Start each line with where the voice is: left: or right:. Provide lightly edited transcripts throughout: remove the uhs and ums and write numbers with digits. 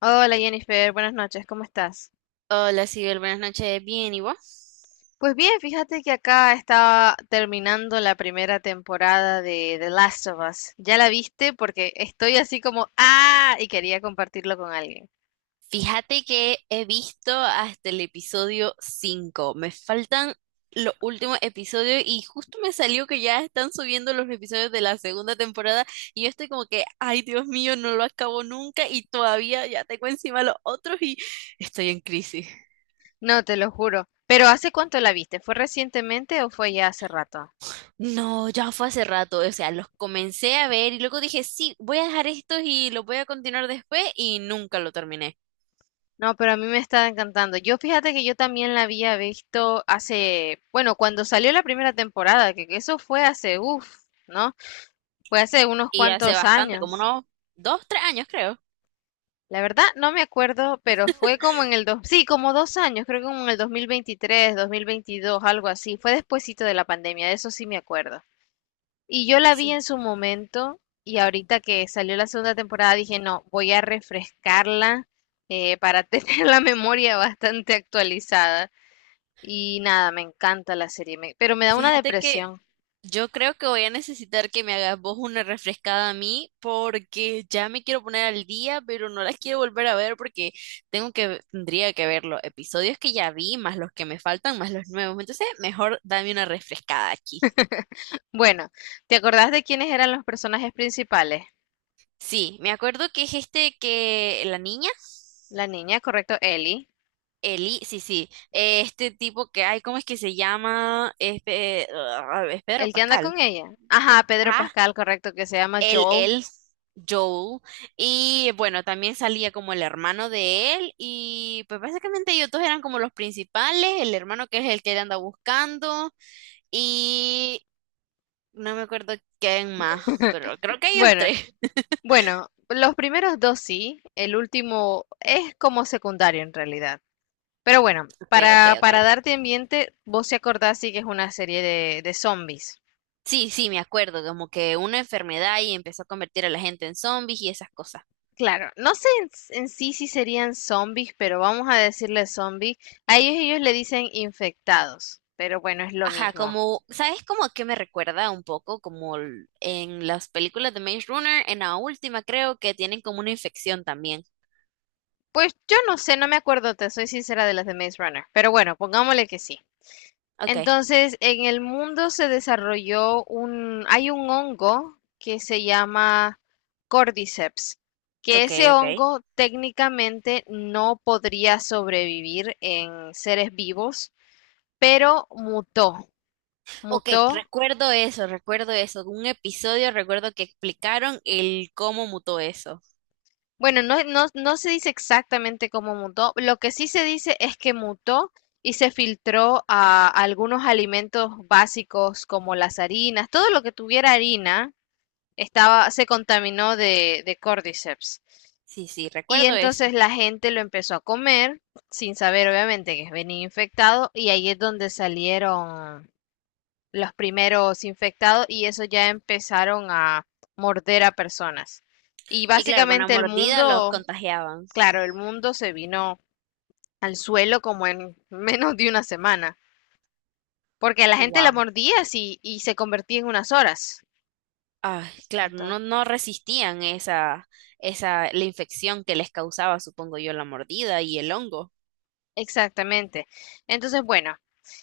left: Hola Jennifer, buenas noches, ¿cómo estás?
right: Hola, Sibel, buenas noches. Bien, ¿y vos?
left: Pues bien, fíjate que acá estaba terminando la primera temporada de The Last of Us. ¿Ya la viste? Porque estoy así como, ah, y quería compartirlo con alguien.
right: Fíjate que he visto hasta el episodio 5. Me faltan los últimos episodios y justo me salió que ya están subiendo los episodios de la segunda temporada y yo estoy como que, ay, Dios mío, no lo acabo nunca y todavía ya tengo encima los otros y estoy en crisis.
left: No, te lo juro. Pero ¿hace cuánto la viste? ¿Fue recientemente o fue ya hace rato?
right: No, ya fue hace rato, o sea, los comencé a ver y luego dije, sí, voy a dejar estos y los voy a continuar después y nunca lo terminé.
left: No, pero a mí me está encantando. Yo fíjate que yo también la había visto hace, bueno, cuando salió la primera temporada, que eso fue hace, uff, ¿no? Fue hace unos
right: Y hace
left: cuantos
right: bastante, como
left: años.
right: unos 2, 3 años creo.
left: La verdad, no me acuerdo, pero fue como en el dos, sí, como dos años, creo que como en el 2023, 2022, algo así. Fue despuesito de la pandemia, de eso sí me acuerdo. Y yo la vi
right: Sí.
left: en su momento y ahorita que salió la segunda temporada dije, no, voy a refrescarla para tener la memoria bastante actualizada. Y nada, me encanta la serie, me- pero me da una
right: Fíjate que
left: depresión.
right: yo creo que voy a necesitar que me hagas vos una refrescada a mí porque ya me quiero poner al día, pero no las quiero volver a ver porque tengo que, tendría que ver los episodios que ya vi, más los que me faltan, más los nuevos. Entonces, mejor dame una refrescada aquí.
left: Bueno, ¿te acordás de quiénes eran los personajes principales?
right: Sí, me acuerdo que es este que la niña,
left: La niña, correcto, Ellie.
right: Eli, sí, sí, este tipo que hay, ¿cómo es que se llama? Este, ah, es Pedro
left: El que anda
right: Pascal.
left: con ella. Ajá, Pedro
right: Ajá,
left: Pascal, correcto, que se llama
right: él,
left: Joel.
right: él, Joel. Y bueno, también salía como el hermano de él. Y pues básicamente ellos dos eran como los principales. El hermano que es el que él anda buscando. Y no me acuerdo quién más, pero creo que ellos
left: Bueno,
right: tres.
left: bueno, los primeros dos sí, el último es como secundario en realidad. Pero bueno,
right: Ok, ok,
left: para
right: ok.
left: darte ambiente, vos se acordás sí que es una serie de zombies.
right: Sí, sí, me acuerdo, como que una enfermedad y empezó a convertir a la gente en zombies y esas cosas.
left: Claro, no sé en sí si serían zombies, pero vamos a decirle zombies. A ellos le dicen infectados, pero bueno, es lo
right: Ajá,
left: mismo.
right: como, ¿sabes cómo que me recuerda un poco? Como en las películas de Maze Runner, en la última creo que tienen como una infección también.
left: Pues yo no sé, no me acuerdo, te soy sincera de las de Maze Runner, pero bueno, pongámosle que sí.
right: Ok.
left: Entonces, en el mundo se desarrolló un, hay un hongo que se llama Cordyceps, que
right: Ok,
left: ese
right: ok.
left: hongo técnicamente no podría sobrevivir en seres vivos, pero mutó,
right: Ok,
left: mutó.
right: recuerdo eso, recuerdo eso. Un episodio, recuerdo que explicaron el cómo mutó eso.
left: Bueno, no se dice exactamente cómo mutó, lo que sí se dice es que mutó y se filtró a algunos alimentos básicos como las harinas, todo lo que tuviera harina estaba, se contaminó de cordyceps.
right: Sí, sí,
left: Y
right: recuerdo
left: entonces
right: eso.
left: la gente lo empezó a comer, sin saber obviamente que venía infectado, y ahí es donde salieron los primeros infectados y eso ya empezaron a morder a personas. Y
right: Y claro, con la
left: básicamente el
right: mordida los
left: mundo,
right: contagiaban.
left: claro, el mundo se vino al suelo como en menos de una semana, porque a la gente la
right: Wow.
left: mordía así y se convertía en unas horas.
right: Ay, claro, no,
left: Entonces,
right: no resistían esa, la infección que les causaba, supongo yo, la mordida y el hongo.
left: exactamente. Entonces, bueno,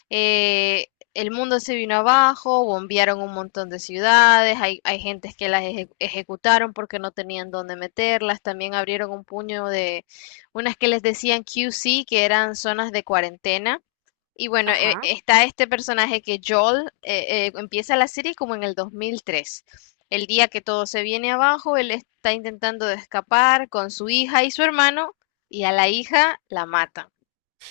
left: eh, el mundo se vino abajo, bombearon un montón de ciudades, hay gentes que las eje- ejecutaron porque no tenían dónde meterlas, también abrieron un puño de unas que les decían QC, que eran zonas de cuarentena. Y bueno, e-
right: Ajá.
left: está este personaje que Joel empieza la serie como en el 2003. El día que todo se viene abajo, él está intentando de escapar con su hija y su hermano, y a la hija la matan.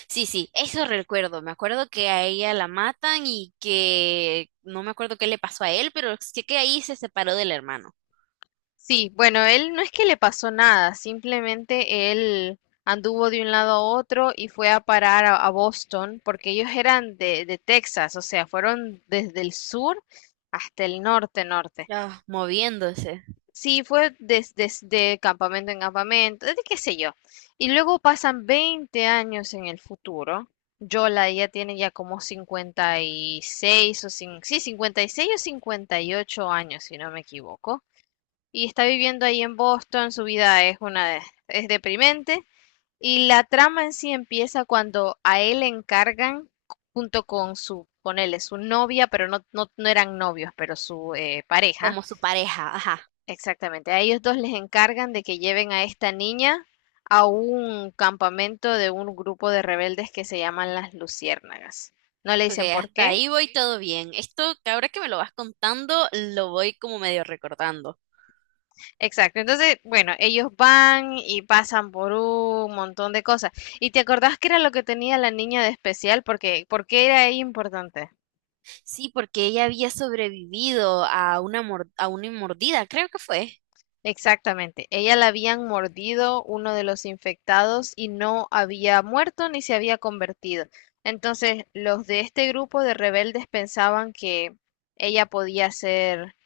right: Sí, sí, eso recuerdo. Me acuerdo que a ella la matan y que no me acuerdo qué le pasó a él, pero sé que ahí se separó del hermano.
left: Sí, bueno, él no es que le pasó nada, simplemente él anduvo de un lado a otro y fue a parar a Boston, porque ellos eran de Texas, o sea, fueron desde el sur hasta el norte, norte.
right: Ah, moviéndose.
left: Sí, fue des- desde campamento en campamento, desde qué sé yo. Y luego pasan 20 años en el futuro. Yola ya tiene ya como 56 o cin- sí, 56 o 58 años, si no me equivoco y está viviendo ahí en Boston, su vida es una es deprimente y la trama en sí empieza cuando a él le encargan junto con su, ponele, su novia, pero no eran novios, pero su pareja,
right: Como su pareja, ajá.
left: exactamente, a ellos dos les encargan de que lleven a esta niña a un campamento de un grupo de rebeldes que se llaman las Luciérnagas. No le
right: Ok,
left: dicen por
right: hasta
left: qué,
right: ahí voy todo bien. Esto que ahora que me lo vas contando, lo voy como medio recordando.
left: exacto, entonces, bueno, ellos van y pasan por un montón de cosas. ¿Y te acordás qué era lo que tenía la niña de especial? Porque, ¿por qué era ella importante?
right: Sí, porque ella había sobrevivido a una, a una mordida, creo que fue.
left: Exactamente, ella la habían mordido uno de los infectados y no había muerto ni se había convertido. Entonces, los de este grupo de rebeldes pensaban que ella podía ser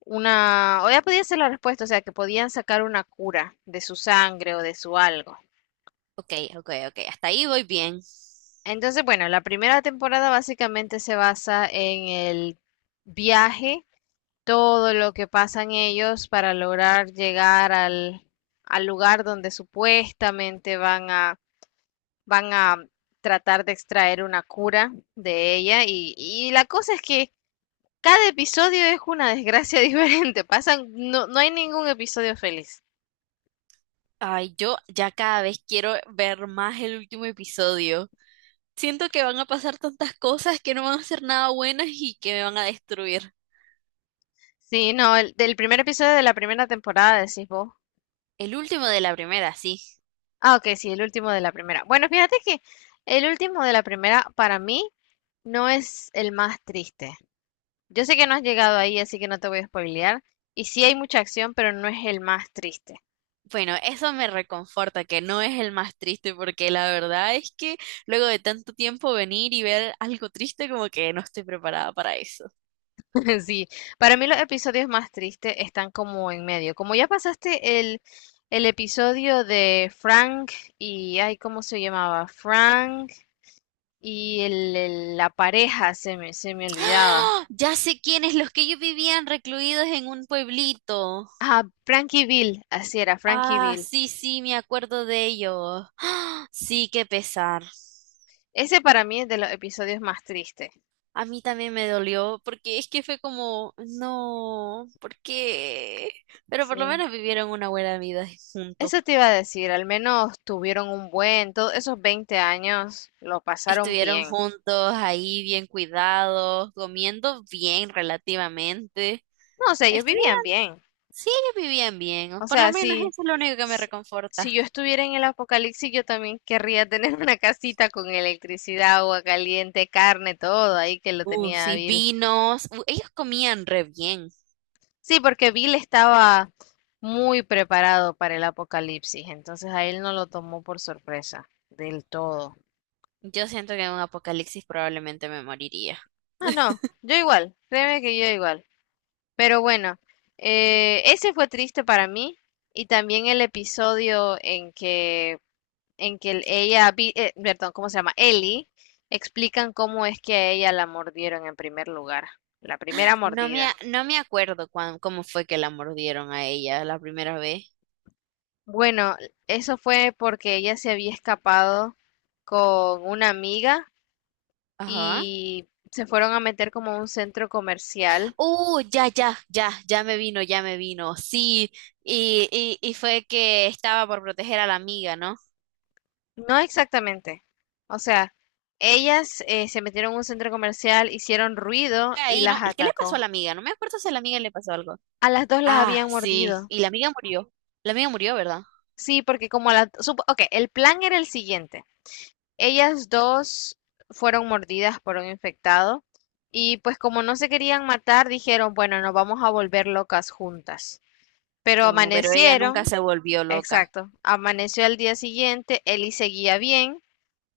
left: una, o ella podía ser la respuesta, o sea, que podían sacar una cura de su sangre o de su algo.
right: Ok, ok, ok, hasta ahí voy bien.
left: Entonces, bueno, la primera temporada básicamente se basa en el viaje, todo lo que pasan ellos para lograr llegar al lugar donde supuestamente van a tratar de extraer una cura de ella. Y la cosa es que cada episodio es una desgracia diferente. Pasan, no hay ningún episodio feliz.
right: Ay, yo ya cada vez quiero ver más el último episodio. Siento que van a pasar tantas cosas que no van a ser nada buenas y que me van a destruir.
left: Sí, no, el, del primer episodio de la primera temporada, decís vos.
right: El último de la primera, sí.
left: Ah, ok, sí, el último de la primera. Bueno, fíjate que el último de la primera para mí no es el más triste. Yo sé que no has llegado ahí, así que no te voy a spoilear. Y sí hay mucha acción, pero no es el más triste.
right: Bueno, eso me reconforta, que no es el más triste, porque la verdad es que luego de tanto tiempo venir y ver algo triste, como que no estoy preparada para eso.
left: Sí, para mí los episodios más tristes están como en medio. Como ya pasaste el episodio de Frank y, ay, ¿cómo se llamaba? Frank y la pareja, se me olvidaba.
right: ¡Ah! Ya sé quiénes, los que ellos vivían recluidos en un pueblito.
left: Ah, Frankie Bill, así era, Frankie
right: Ah,
left: Bill.
right: sí, sí, me acuerdo de ellos. ¡Ah! Sí, qué pesar.
left: Ese para mí es de los episodios más tristes.
right: A mí también me dolió, porque es que fue como, no, ¿por qué? Pero por lo
left: Sí.
right: menos vivieron una buena vida juntos.
left: Eso te iba a decir, al menos tuvieron un buen, todos esos 20 años lo pasaron
right: Estuvieron
left: bien.
right: juntos ahí bien cuidados, comiendo bien relativamente.
left: No, o sea, ellos
right: Estuvieron,
left: vivían bien.
right: sí, vivían bien.
left: O
right: Por lo
left: sea,
right: menos eso es lo único que me
left: si
right: reconforta.
left: si yo estuviera en el apocalipsis, yo también querría tener una casita con electricidad, agua caliente, carne, todo ahí que lo tenía
right: Sí,
left: Bill.
right: vinos. Ellos comían re bien.
left: Sí, porque Bill estaba muy preparado para el apocalipsis, entonces a él no lo tomó por sorpresa del todo.
right: Yo siento que en un apocalipsis probablemente me moriría.
left: Ah, no, yo igual, créeme que yo igual. Pero bueno, ese fue triste para mí y también el episodio en que ella, vi- perdón, ¿cómo se llama? Ellie, explican cómo es que a ella la mordieron en primer lugar, la primera
right: No me, a-
left: mordida.
right: no me acuerdo cómo fue que la mordieron a ella la primera vez.
left: Bueno, eso fue porque ella se había escapado con una amiga
right: Ajá.
left: y se fueron a meter como a un centro comercial.
right: Ya, ya, ya, ya me vino, ya me vino. Sí, y fue que estaba por proteger a la amiga, ¿no?
left: No exactamente. O sea, ellas se metieron en un centro comercial, hicieron ruido y
right: ahí, ¿no?
left: las
right: ¿Qué le pasó a
left: atacó.
right: la amiga? No me acuerdo si a la amiga le pasó algo.
left: A las dos las
right: Ah,
left: habían
right: sí,
left: mordido.
right: y la amiga murió. La amiga murió, ¿verdad?
left: Sí, porque como a las... Ok, el plan era el siguiente. Ellas dos fueron mordidas por un infectado y pues como no se querían matar, dijeron, bueno, nos vamos a volver locas juntas. Pero
right: No, pero ella nunca
left: amanecieron,
right: se volvió loca.
left: exacto, amaneció al día siguiente, Ellie seguía bien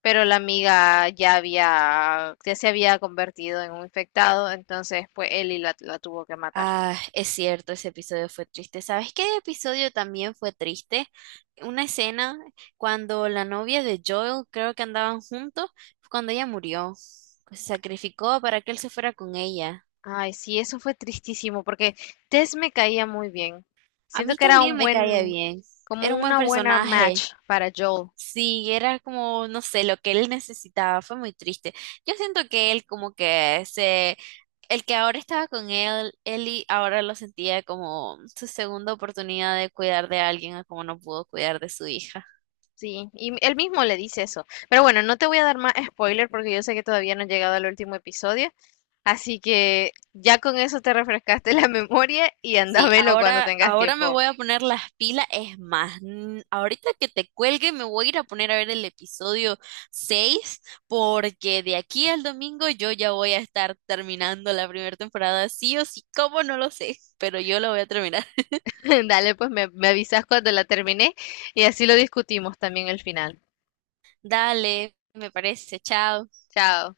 left: pero la amiga ya había, ya se había convertido en un infectado, entonces pues Ellie la tuvo que matar.
right: Ah, es cierto, ese episodio fue triste. ¿Sabes qué episodio también fue triste? Una escena cuando la novia de Joel, creo que andaban juntos, fue cuando ella murió. Se sacrificó para que él se fuera con ella.
left: Ay, sí, eso fue tristísimo, porque Tess me caía muy bien.
right: A
left: Siento
right: mí
left: que era
right: también
left: un
right: me caía
left: buen,
right: bien.
left: como
right: Era un buen
left: una buena
right: personaje.
left: match para Joel.
right: Sí, era como, no sé, lo que él necesitaba, fue muy triste. Yo siento que él como que se, el que ahora estaba con él, Eli ahora lo sentía como su segunda oportunidad de cuidar de alguien, a como no pudo cuidar de su hija.
left: Sí, y él mismo le dice eso. Pero bueno, no te voy a dar más spoiler porque yo sé que todavía no he llegado al último episodio. Así que ya con eso te refrescaste la memoria y anda a
right: Sí,
left: verlo cuando
right: ahora,
left: tengas
right: ahora me
left: tiempo.
right: voy a poner las pilas, es más, ahorita que te cuelgue me voy a ir a poner a ver el episodio 6 porque de aquí al domingo yo ya voy a estar terminando la primera temporada, sí o sí, cómo no lo sé, pero yo lo voy a terminar.
left: Dale, pues me avisas cuando la termine y así lo discutimos también el final.
right: Dale, me parece, chao.
left: Chao.